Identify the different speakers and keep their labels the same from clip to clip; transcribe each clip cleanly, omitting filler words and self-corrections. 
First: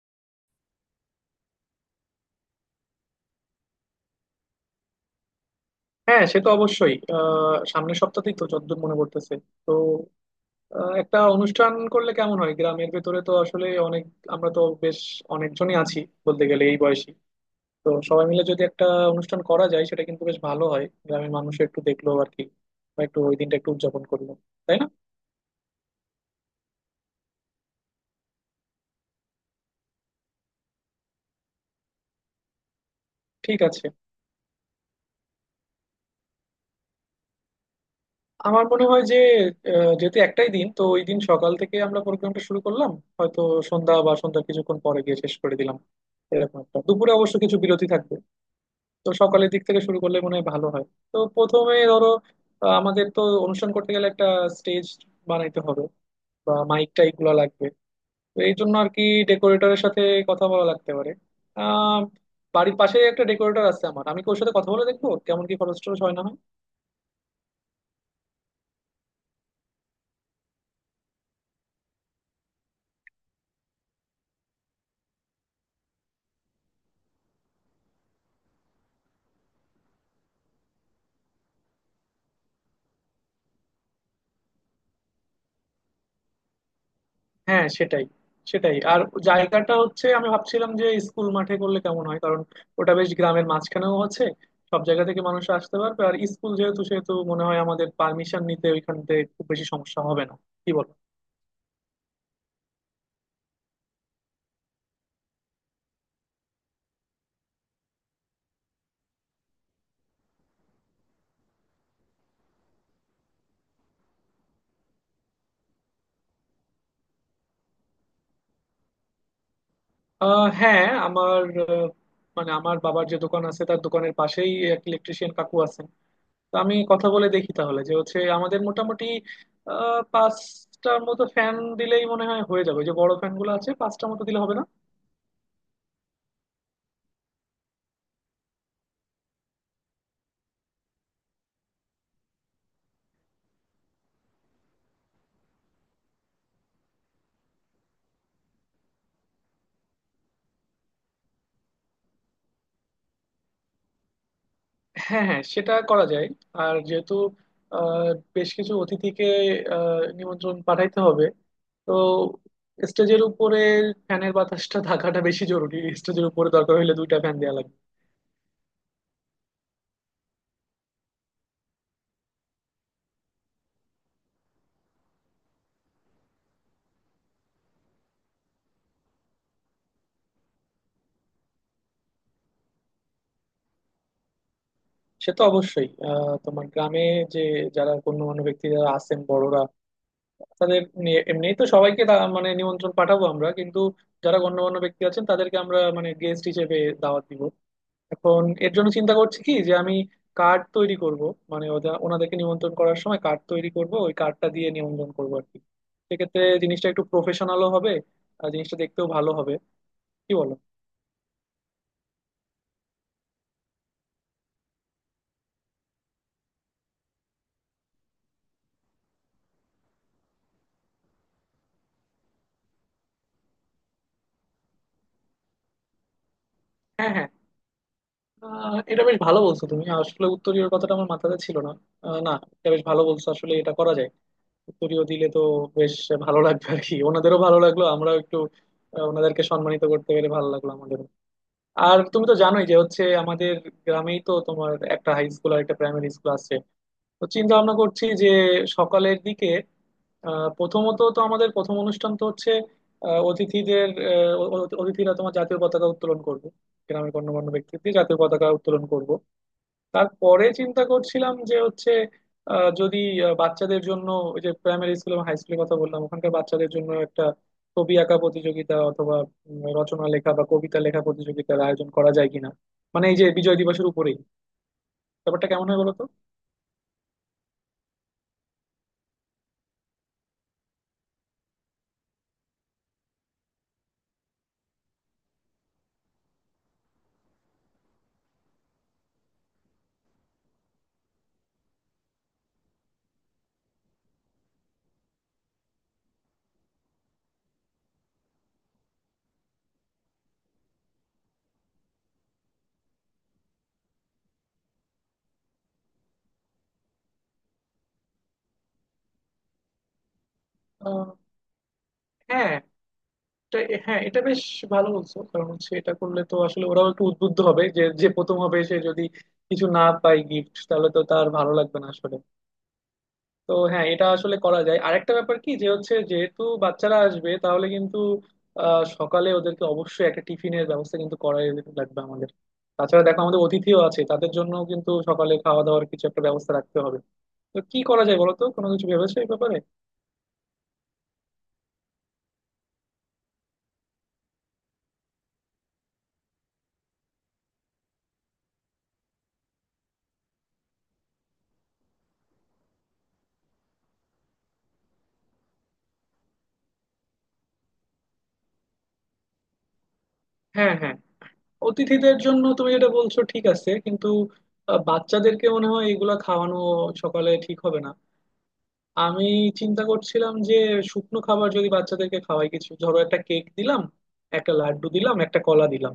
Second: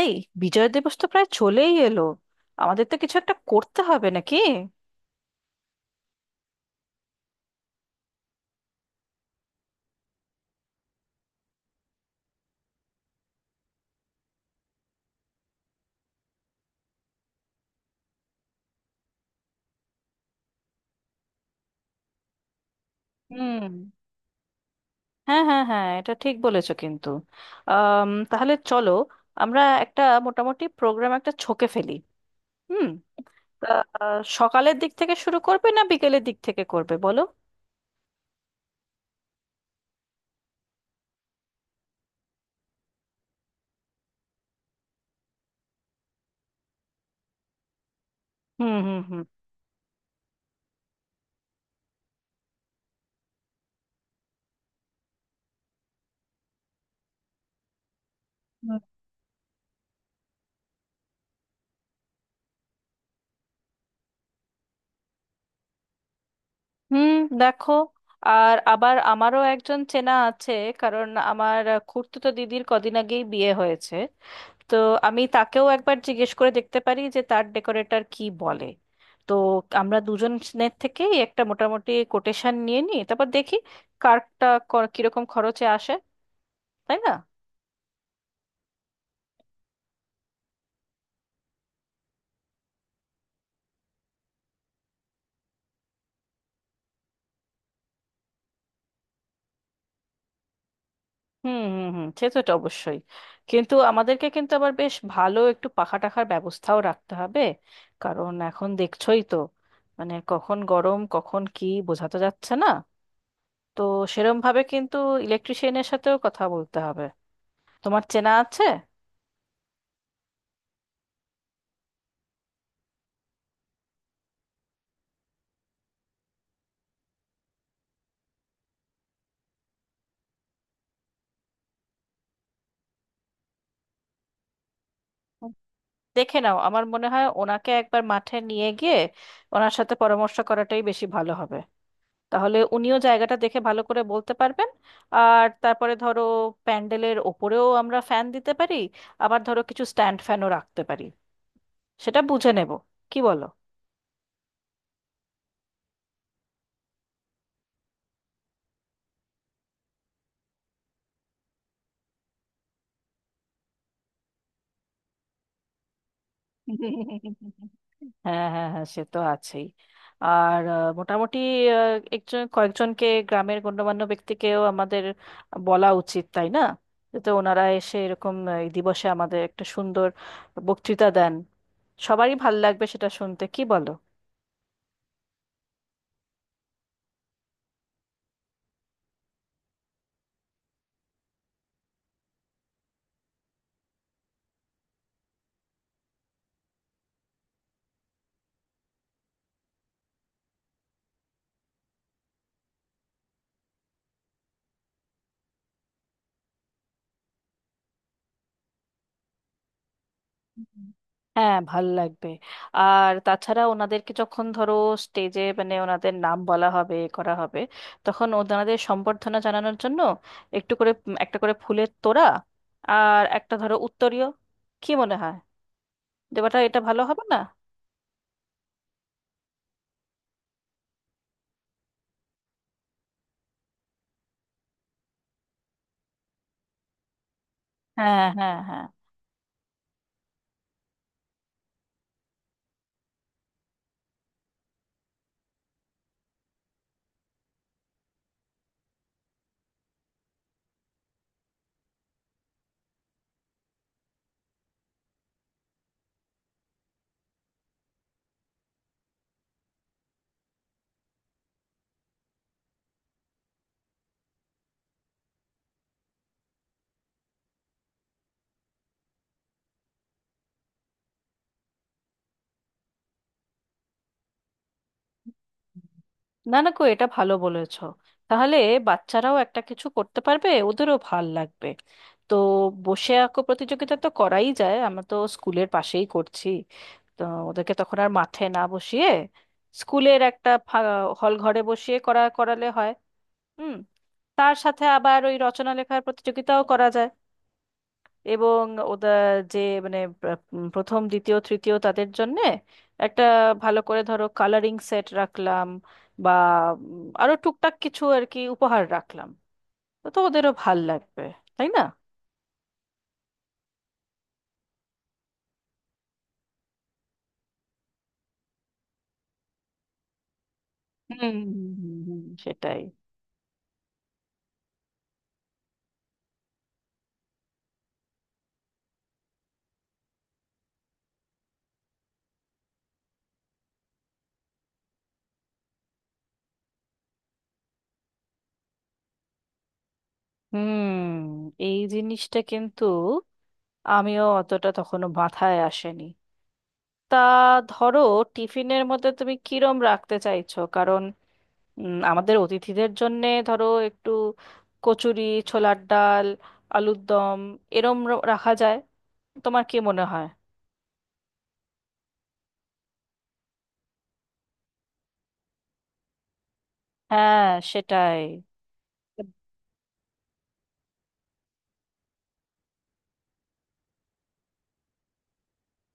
Speaker 1: এই বিজয় দিবস তো প্রায় চলেই এলো। আমাদের তো কিছু একটা করতে হবে নাকি?
Speaker 2: হ্যাঁ, সে তো অবশ্যই। সামনের সপ্তাহেই তো যতদূর মনে করতেছে। তো একটা অনুষ্ঠান করলে কেমন হয়? গ্রামের ভেতরে তো আসলে অনেক আমরা তো বেশ অনেকজনই আছি, বলতে গেলে এই বয়সী। তো সবাই মিলে যদি একটা অনুষ্ঠান করা যায়, সেটা কিন্তু বেশ ভালো হয়। গ্রামের মানুষ একটু দেখলো আর কি, বা একটু ওই দিনটা একটু
Speaker 1: হুম।
Speaker 2: উদযাপন করলো। তাই না?
Speaker 1: হ্যাঁ হ্যাঁ হ্যাঁ, এটা ঠিক বলেছো কিন্তু। তাহলে চলো, আমরা একটা মোটামুটি প্রোগ্রাম একটা ছকে ফেলি। হুম।
Speaker 2: ঠিক
Speaker 1: তা,
Speaker 2: আছে।
Speaker 1: সকালের দিক থেকে শুরু করবে না বিকেলের দিক থেকে করবে বলো?
Speaker 2: আমার মনে হয় যে যেহেতু একটাই দিন, তো ওই দিন সকাল থেকে আমরা প্রোগ্রামটা শুরু করলাম, হয়তো সন্ধ্যা বা সন্ধ্যার কিছুক্ষণ পরে গিয়ে শেষ করে দিলাম, এরকম একটা। দুপুরে অবশ্য কিছু বিরতি থাকবে।
Speaker 1: হুম হুম
Speaker 2: তো
Speaker 1: হুম
Speaker 2: সকালের দিক থেকে শুরু করলে মনে হয় ভালো হয়। তো প্রথমে ধরো, আমাদের তো অনুষ্ঠান করতে গেলে একটা স্টেজ বানাইতে হবে, বা মাইক টাইক গুলো লাগবে। তো এই জন্য
Speaker 1: হুম।
Speaker 2: আর কি ডেকোরেটরের সাথে কথা বলা লাগতে পারে। আহ বাড়ির পাশে একটা ডেকোরেটর আছে আমার, আমি কি ওর সাথে কথা বলে দেখবো কেমন কি খরচ টরচ হয় না হয়?
Speaker 1: হুম। দেখো, আর আবার আমারও একজন চেনা আছে, কারণ আমার খুড়তুতো দিদির কদিন আগেই বিয়ে হয়েছে। তো আমি তাকেও একবার জিজ্ঞেস করে দেখতে পারি যে তার ডেকোরেটর কি বলে। তো আমরা দুজনের থেকেই একটা মোটামুটি কোটেশন নিয়ে নিই, তারপর দেখি কারটা কিরকম খরচে আসে, তাই না?
Speaker 2: হ্যাঁ, সেটাই সেটাই আর জায়গাটা হচ্ছে, আমি ভাবছিলাম যে স্কুল মাঠে করলে কেমন হয়, কারণ ওটা বেশ গ্রামের মাঝখানেও আছে, সব জায়গা থেকে মানুষ আসতে পারবে, আর স্কুল যেহেতু সেহেতু মনে হয় আমাদের পারমিশন নিতে ওইখান থেকে খুব বেশি সমস্যা হবে না। কি বল?
Speaker 1: হুম হুম হুম, সে তো এটা অবশ্যই। কিন্তু আমাদেরকে কিন্তু আবার বেশ ভালো একটু পাখা টাখার ব্যবস্থাও রাখতে হবে। কারণ এখন দেখছোই তো, মানে কখন গরম কখন কি বোঝা তো যাচ্ছে না। তো সেরম ভাবে কিন্তু ইলেকট্রিশিয়ানের সাথেও কথা বলতে হবে। তোমার চেনা আছে?
Speaker 2: হ্যাঁ, আমার মানে আমার বাবার যে দোকান আছে তার দোকানের পাশেই এক ইলেকট্রিশিয়ান কাকু আছেন। তো আমি কথা বলে দেখি তাহলে, যে হচ্ছে আমাদের মোটামুটি পাঁচটার মতো ফ্যান দিলেই মনে হয় হয়ে যাবে। ওই যে বড় ফ্যান গুলো আছে, পাঁচটার মতো দিলে হবে না?
Speaker 1: দেখে নাও, আমার মনে হয় ওনাকে একবার মাঠে নিয়ে গিয়ে ওনার সাথে পরামর্শ করাটাই বেশি ভালো হবে। তাহলে উনিও জায়গাটা দেখে ভালো করে বলতে পারবেন। আর তারপরে ধরো প্যান্ডেলের ওপরেও আমরা ফ্যান দিতে পারি। আবার ধরো কিছু স্ট্যান্ড ফ্যানও রাখতে পারি। সেটা বুঝে নেব, কি বলো?
Speaker 2: হ্যাঁ হ্যাঁ, সেটা করা যায়। আর যেহেতু আহ, বেশ কিছু অতিথিকে নিমন্ত্রণ পাঠাইতে হবে, তো স্টেজের উপরে ফ্যানের বাতাসটা থাকাটা বেশি জরুরি, স্টেজের উপরে দরকার হলে দুইটা ফ্যান দেওয়া লাগবে।
Speaker 1: হ্যাঁ হ্যাঁ হ্যাঁ, সে তো আছেই। আর মোটামুটি একজন কয়েকজনকে গ্রামের গণ্যমান্য ব্যক্তিকেও আমাদের বলা উচিত, তাই না? যাতে ওনারা এসে এরকম এই দিবসে আমাদের একটা সুন্দর বক্তৃতা দেন। সবারই ভাল লাগবে সেটা শুনতে, কি বলো?
Speaker 2: সে তো অবশ্যই। তোমার গ্রামে যে যারা গণ্যমান্য ব্যক্তি যারা আছেন, বড়রা, তাদের নিয়ে এমনিই তো সবাইকে মানে নিমন্ত্রণ পাঠাবো আমরা, কিন্তু যারা গণ্যমান্য ব্যক্তি আছেন তাদেরকে আমরা মানে গেস্ট হিসেবে দাওয়াত দিব। এখন এর জন্য চিন্তা করছি কি, যে আমি কার্ড তৈরি করব। মানে ওদের ওনাদেরকে নিমন্ত্রণ করার সময় কার্ড তৈরি করব, ওই কার্ডটা দিয়ে নিমন্ত্রণ করবো আর কি। সেক্ষেত্রে জিনিসটা একটু প্রফেশনালও হবে, আর জিনিসটা দেখতেও ভালো হবে। কি বলো?
Speaker 1: হুম। হ্যাঁ, ভাল লাগবে। আর তাছাড়া ওনাদেরকে যখন ধরো স্টেজে মানে ওনাদের নাম বলা হবে, এ করা হবে, তখন ওনাদের সম্বর্ধনা জানানোর জন্য একটু করে একটা করে ফুলের তোড়া আর একটা ধরো উত্তরীয়, কি মনে হয়? দেবাটা এটা ভালো
Speaker 2: হ্যাঁ
Speaker 1: হবে
Speaker 2: হ্যাঁ।
Speaker 1: না?
Speaker 2: এটা বেশ ভালো বলছো তুমি, আসলে উত্তরীয় কথাটা আমার মাথাতে ছিল না। না, এটা বেশ ভালো বলছো। আসলে এটা করা যায়, উত্তরীয় দিলে তো বেশ ভালো লাগবে আর কি। ওনাদেরও ভালো লাগলো, আমরাও
Speaker 1: হ্যাঁ
Speaker 2: একটু
Speaker 1: হ্যাঁ হ্যাঁ।
Speaker 2: ওনাদেরকে সম্মানিত করতে পেরে ভালো লাগলো আমাদের। আর তুমি তো জানোই যে হচ্ছে আমাদের গ্রামেই তো তোমার একটা হাই স্কুল আর একটা প্রাইমারি স্কুল আছে। তো চিন্তা ভাবনা করছি যে সকালের দিকে প্রথমত তো আমাদের প্রথম অনুষ্ঠান তো হচ্ছে অতিথিদের, অতিথিরা তোমার জাতীয় পতাকা উত্তোলন করবে, গ্রামের গণ্যমান্য ব্যক্তিদের জাতীয় পতাকা উত্তোলন করব। তারপরে চিন্তা করছিলাম যে হচ্ছে যদি বাচ্চাদের জন্য, ওই যে প্রাইমারি স্কুল এবং হাই স্কুলের কথা বললাম, ওখানকার বাচ্চাদের জন্য একটা ছবি আঁকা প্রতিযোগিতা অথবা রচনা লেখা বা কবিতা লেখা প্রতিযোগিতার আয়োজন করা যায় কিনা, মানে এই যে বিজয় দিবসের উপরেই। ব্যাপারটা কেমন হয় বলতো?
Speaker 1: না না কো, এটা ভালো বলেছো। তাহলে বাচ্চারাও একটা কিছু করতে পারবে, ওদেরও ভাল লাগবে। তো বসে আঁকো প্রতিযোগিতা তো করাই যায়, আমরা তো স্কুলের পাশেই করছি। তো ওদেরকে তখন আর মাঠে না বসিয়ে স্কুলের একটা হল ঘরে বসিয়ে করা করালে হয়। হুম। তার সাথে আবার ওই রচনা লেখার প্রতিযোগিতাও করা যায়। এবং ওদের যে মানে প্রথম দ্বিতীয় তৃতীয় তাদের জন্যে একটা ভালো করে ধরো কালারিং সেট রাখলাম। বা আরো টুকটাক কিছু আর কি উপহার রাখলাম। তো তো ওদেরও ভাল
Speaker 2: আহ,
Speaker 1: লাগবে, তাই না?
Speaker 2: হ্যাঁ এটা হ্যাঁ, এটা বেশ ভালো বলছো, কারণ হচ্ছে এটা করলে তো আসলে ওরাও একটু উদ্বুদ্ধ হবে, যে যে প্রথম হবে সে যদি কিছু না পায় গিফট, তাহলে তো তার
Speaker 1: হুম
Speaker 2: ভালো
Speaker 1: হুম,
Speaker 2: লাগবে না
Speaker 1: হুম,
Speaker 2: আসলে।
Speaker 1: হুম, সেটাই।
Speaker 2: তো হ্যাঁ, এটা আসলে করা যায়। আরেকটা ব্যাপার কি, যে হচ্ছে যেহেতু বাচ্চারা আসবে তাহলে কিন্তু সকালে ওদেরকে অবশ্যই একটা টিফিনের ব্যবস্থা কিন্তু করাই লাগবে আমাদের। তাছাড়া দেখো আমাদের অতিথিও আছে, তাদের জন্য কিন্তু সকালে খাওয়া দাওয়ার কিছু একটা ব্যবস্থা রাখতে হবে। তো কি করা যায় বলো তো, কোনো কিছু ভেবেছো এই ব্যাপারে?
Speaker 1: হুম। এই জিনিসটা কিন্তু আমিও অতটা তখনো মাথায় আসেনি। তা ধরো টিফিনের মধ্যে তুমি কিরম রাখতে চাইছো? আমাদের অতিথিদের জন্যে ধরো একটু কচুরি, ছোলার ডাল, আলুর দম, এরম রাখা যায়, তোমার কি মনে হয়?
Speaker 2: হ্যাঁ হ্যাঁ, অতিথিদের জন্য তুমি যেটা বলছো ঠিক আছে, কিন্তু বাচ্চাদেরকে মনে হয় এগুলা খাওয়ানো সকালে
Speaker 1: হ্যাঁ
Speaker 2: ঠিক হবে না।
Speaker 1: সেটাই।
Speaker 2: আমি চিন্তা করছিলাম যে শুকনো খাবার যদি বাচ্চাদেরকে খাওয়াই, কিছু ধরো একটা কেক দিলাম, একটা লাড্ডু দিলাম, একটা কলা দিলাম,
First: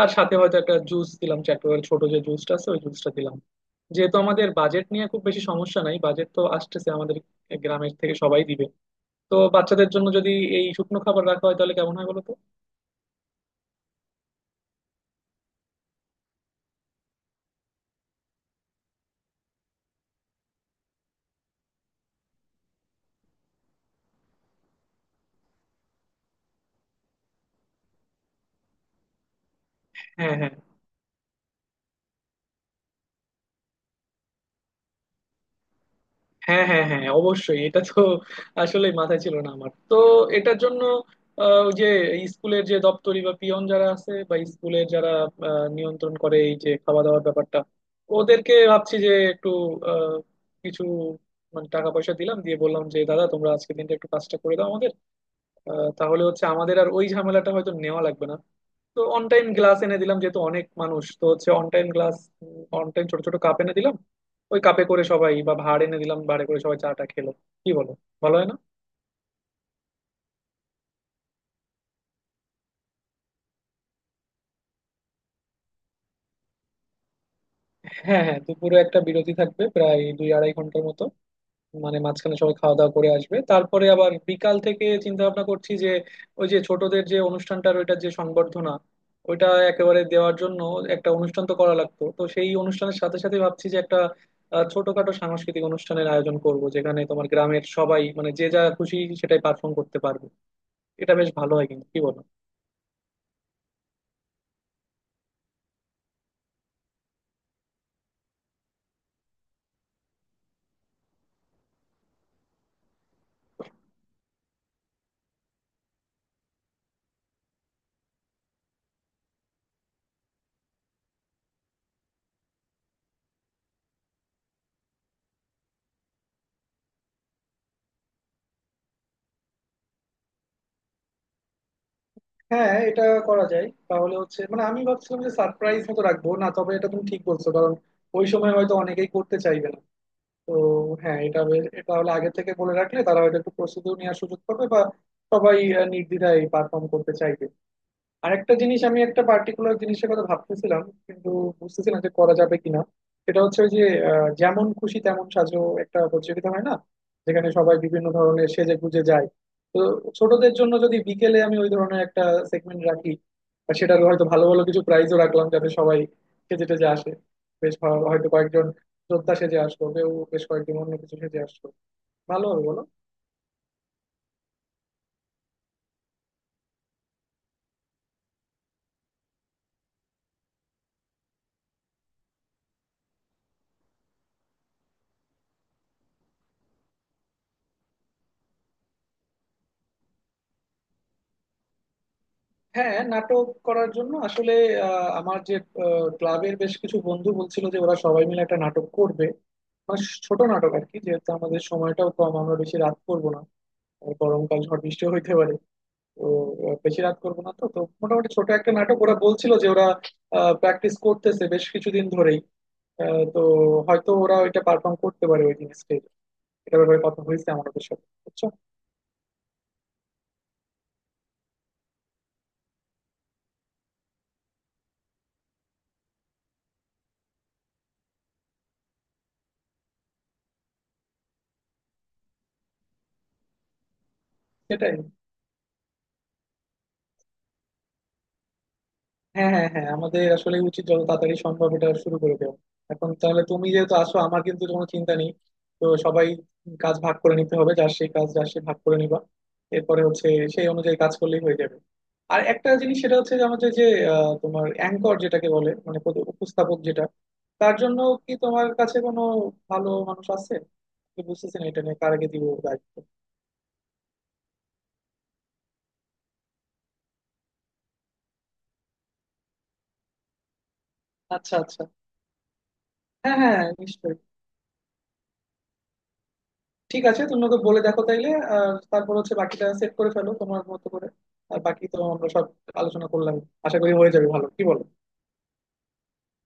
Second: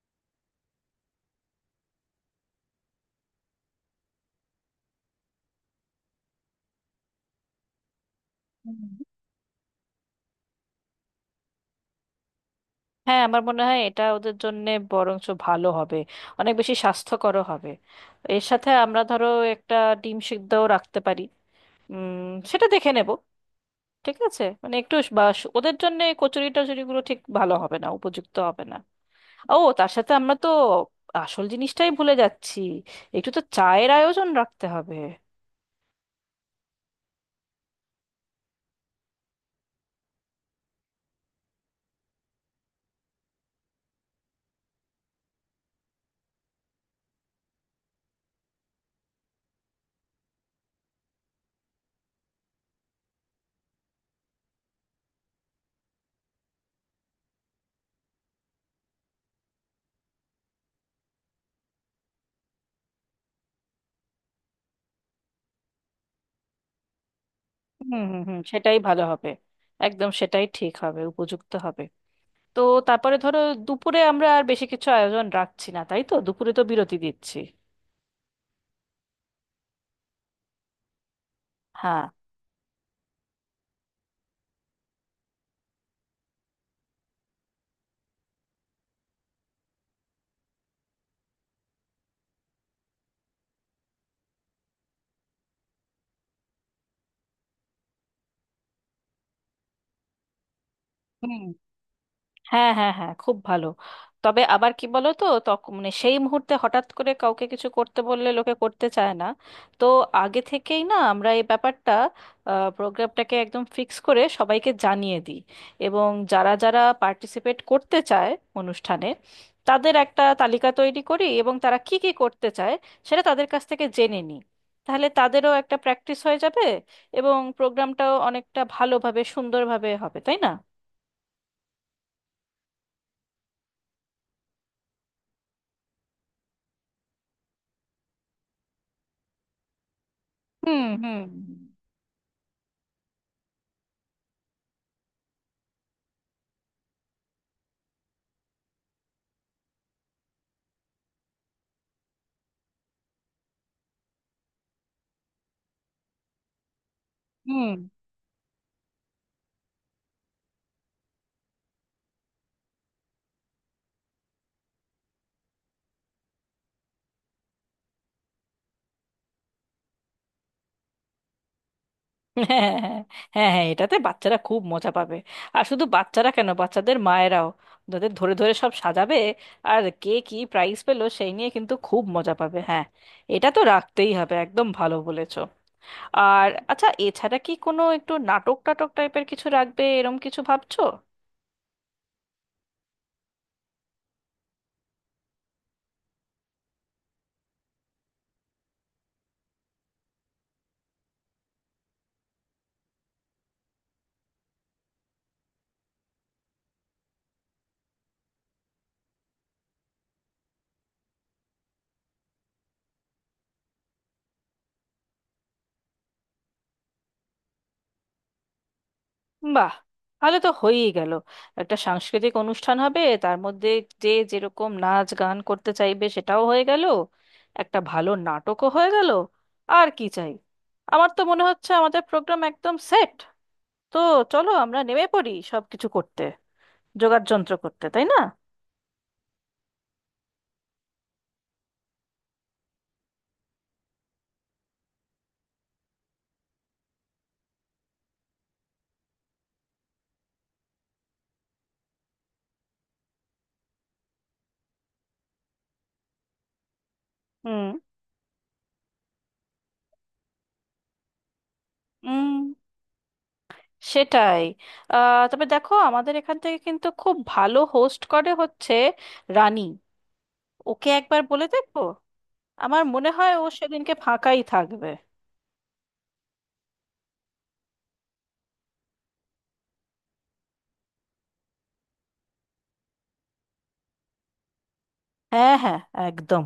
Speaker 2: আর সাথে হয়তো একটা জুস দিলাম, চ্যাটোয়াল ছোট যে জুসটা আছে ওই জুসটা দিলাম। যেহেতু আমাদের বাজেট নিয়ে খুব বেশি সমস্যা নাই, বাজেট তো আসতেছে আমাদের গ্রামের থেকে, সবাই দিবে।
Speaker 1: হুম।
Speaker 2: তো বাচ্চাদের জন্য যদি এই শুকনো খাবার রাখা হয় তাহলে কেমন হয় বলো তো?
Speaker 1: হ্যাঁ, আমার মনে হয় এটা ওদের জন্যে বরঞ্চ ভালো হবে, অনেক বেশি স্বাস্থ্যকরও হবে। এর সাথে আমরা ধরো একটা ডিম সিদ্ধও রাখতে পারি। উম, সেটা দেখে নেব। ঠিক আছে, মানে একটু বা ওদের জন্য কচুরি টচুরিগুলো ঠিক ভালো হবে না, উপযুক্ত হবে না। ও, তার সাথে আমরা
Speaker 2: হ্যাঁ
Speaker 1: তো
Speaker 2: হ্যাঁ
Speaker 1: আসল জিনিসটাই ভুলে যাচ্ছি। একটু তো চায়ের আয়োজন রাখতে হবে।
Speaker 2: হ্যাঁ হ্যাঁ হ্যাঁ, অবশ্যই। এটা তো আসলে মাথায় ছিল না আমার তো। এটার জন্য ওই যে স্কুলের যে দপ্তরি বা পিয়ন যারা আছে, বা স্কুলের যারা নিয়ন্ত্রণ করে এই যে খাওয়া দাওয়ার ব্যাপারটা, ওদেরকে ভাবছি যে একটু আহ, কিছু মানে টাকা পয়সা দিলাম, দিয়ে বললাম যে দাদা তোমরা আজকে দিনটা একটু কাজটা করে দাও আমাদের। তাহলে হচ্ছে আমাদের আর ওই ঝামেলাটা হয়তো নেওয়া লাগবে না। তো অন টাইম গ্লাস এনে দিলাম, যেহেতু অনেক মানুষ, তো হচ্ছে one time glass, one time ছোট ছোট কাপ এনে দিলাম, ওই কাপে করে সবাই, বা ভাঁড় এনে দিলাম ভাঁড়ে করে সবাই চাটা খেলো। কি বলো,
Speaker 1: হুম হুম
Speaker 2: ভালো
Speaker 1: হুম,
Speaker 2: হয় না?
Speaker 1: সেটাই ভালো হবে। একদম সেটাই ঠিক হবে, উপযুক্ত হবে। তো তারপরে ধরো দুপুরে আমরা আর বেশি কিছু আয়োজন রাখছি না, তাই তো দুপুরে তো বিরতি দিচ্ছি।
Speaker 2: হ্যাঁ হ্যাঁ, দুপুরে একটা বিরতি থাকবে প্রায় দুই আড়াই ঘন্টার মতো। মানে
Speaker 1: হ্যাঁ
Speaker 2: মাঝখানে সবাই খাওয়া দাওয়া করে আসবে, তারপরে আবার বিকাল থেকে চিন্তা ভাবনা করছি যে ওই যে ছোটদের যে অনুষ্ঠানটা, ওইটার যে সংবর্ধনা, ওইটা একেবারে দেওয়ার জন্য একটা অনুষ্ঠান তো করা লাগতো, তো সেই অনুষ্ঠানের সাথে সাথে ভাবছি যে একটা ছোটখাটো সাংস্কৃতিক অনুষ্ঠানের আয়োজন করব, যেখানে তোমার গ্রামের সবাই মানে যে যা খুশি সেটাই পারফর্ম করতে পারবে। এটা বেশ ভালো হয় কিন্তু, কি বলো?
Speaker 1: হ্যাঁ হ্যাঁ হ্যাঁ, খুব ভালো। তবে আবার কি বলো তো, তখন মানে সেই মুহূর্তে হঠাৎ করে কাউকে কিছু করতে বললে লোকে করতে চায় না। তো আগে থেকেই না আমরা এই ব্যাপারটা, প্রোগ্রামটাকে একদম ফিক্স করে সবাইকে জানিয়ে দিই। এবং যারা যারা পার্টিসিপেট করতে চায় অনুষ্ঠানে, তাদের একটা তালিকা তৈরি করি এবং তারা কি কি করতে চায় সেটা তাদের কাছ থেকে জেনে নিই। তাহলে তাদেরও একটা প্র্যাকটিস হয়ে যাবে এবং প্রোগ্রামটাও অনেকটা ভালোভাবে সুন্দরভাবে হবে, তাই না?
Speaker 2: হ্যাঁ, এটা করা যায় তাহলে। হচ্ছে মানে আমি ভাবছিলাম যে সারপ্রাইজ মতো রাখবো না, তবে এটা তুমি ঠিক বলছো, কারণ ওই সময় হয়তো অনেকেই করতে চাইবে না। তো
Speaker 1: হুম হুম
Speaker 2: হ্যাঁ,
Speaker 1: হুম।
Speaker 2: এটা হলে আগে থেকে বলে রাখলে তারা হয়তো একটু প্রস্তুতিও নেওয়ার সুযোগ পাবে, বা সবাই নির্দ্বিধায় পারফর্ম করতে চাইবে। আরেকটা জিনিস, আমি একটা পার্টিকুলার জিনিসের কথা ভাবতেছিলাম, কিন্তু বুঝতেছি না যে করা যাবে কিনা। সেটা হচ্ছে ওই যে যেমন খুশি তেমন সাজো, একটা প্রতিযোগিতা হয় না, যেখানে
Speaker 1: হুম।
Speaker 2: সবাই বিভিন্ন ধরনের সেজে গুজে যায়। তো ছোটদের জন্য যদি বিকেলে আমি ওই ধরনের একটা সেগমেন্ট রাখি, আর সেটা হয়তো ভালো ভালো কিছু প্রাইজও রাখলাম, যাতে সবাই সেজে টেজে আসে। বেশ ভালো, হয়তো কয়েকজন যোদ্ধা সেজে আসলো, কেউ বেশ কয়েকজন অন্য কিছু সেজে আসলো। ভালো হবে
Speaker 1: হ্যাঁ
Speaker 2: বলো?
Speaker 1: হ্যাঁ হ্যাঁ, এটাতে বাচ্চারা খুব মজা পাবে। আর শুধু বাচ্চারা কেন, বাচ্চাদের মায়েরাও তাদের ধরে ধরে সব সাজাবে। আর কে কি প্রাইজ পেলো সেই নিয়ে কিন্তু খুব মজা পাবে। হ্যাঁ, এটা তো রাখতেই হবে, একদম ভালো বলেছো। আর আচ্ছা, এছাড়া কি কোনো একটু নাটক টাটক টাইপের কিছু রাখবে, এরম কিছু ভাবছো?
Speaker 2: হ্যাঁ, নাটক করার জন্য আসলে আমার যে ক্লাবের বেশ কিছু বন্ধু বলছিল যে ওরা সবাই মিলে একটা নাটক করবে, মানে ছোট নাটক আর কি। যেহেতু আমাদের সময়টাও কম, আমরা বেশি রাত করবো না, আর গরমকাল ঝড় বৃষ্টিও হইতে পারে। তো বেশি রাত করবো না, তো তো মোটামুটি ছোট একটা নাটক ওরা বলছিল যে ওরা প্র্যাকটিস করতেছে বেশ কিছুদিন ধরেই। তো হয়তো ওরা ওইটা পারফর্ম করতে পারে ওই দিন স্টেজে। এটা ব্যাপারে কথা হয়েছে আমাদের সাথে, বুঝছো?
Speaker 1: বাহ, তাহলে তো হয়েই গেল। একটা সাংস্কৃতিক অনুষ্ঠান হবে তার মধ্যে যে যেরকম নাচ গান করতে চাইবে সেটাও হয়ে গেল, একটা ভালো নাটকও হয়ে গেল। আর কি চাই? আমার তো মনে হচ্ছে আমাদের প্রোগ্রাম একদম সেট। তো চলো আমরা
Speaker 2: সেটাই।
Speaker 1: নেমে পড়ি সব কিছু করতে, যোগাড় যন্ত্র করতে, তাই না?
Speaker 2: হ্যাঁ হ্যাঁ হ্যাঁ, আমাদের আসলে উচিত যত তাড়াতাড়ি সম্ভব এটা শুরু করে দেওয়া। এখন তাহলে তুমি যেহেতু আসো, আমার কিন্তু কোনো চিন্তা নেই। তো সবাই কাজ ভাগ করে নিতে হবে, যার সেই কাজ, যার সে ভাগ করে নিবা, এরপরে হচ্ছে সেই অনুযায়ী কাজ করলেই হয়ে যাবে। আর একটা জিনিস, সেটা হচ্ছে যে আমাদের যে তোমার অ্যাঙ্কর যেটাকে বলে, মানে উপস্থাপক যেটা,
Speaker 1: হুম
Speaker 2: তার জন্য কি তোমার কাছে কোনো ভালো মানুষ আছে? আমি বুঝতেছি না এটা নিয়ে কার আগে
Speaker 1: হুম,
Speaker 2: দিব দায়িত্ব।
Speaker 1: সেটাই। তবে দেখো আমাদের এখান থেকে কিন্তু খুব ভালো হোস্ট করে হচ্ছে রানী। ওকে একবার বলে
Speaker 2: আচ্ছা
Speaker 1: দেখবো।
Speaker 2: আচ্ছা।
Speaker 1: আমার মনে হয়
Speaker 2: হ্যাঁ
Speaker 1: ও
Speaker 2: হ্যাঁ,
Speaker 1: সেদিনকে
Speaker 2: নিশ্চয়ই।
Speaker 1: ফাঁকাই থাকবে।
Speaker 2: ঠিক আছে, তুমি ওকে বলে দেখো তাইলে। আর তারপর হচ্ছে বাকিটা সেট করে ফেলো তোমার মতো করে, আর বাকি তো আমরা সব আলোচনা করলাম। আশা করি হয়ে যাবে ভালো, কি বলো?
Speaker 1: হ্যাঁ হ্যাঁ, একদম।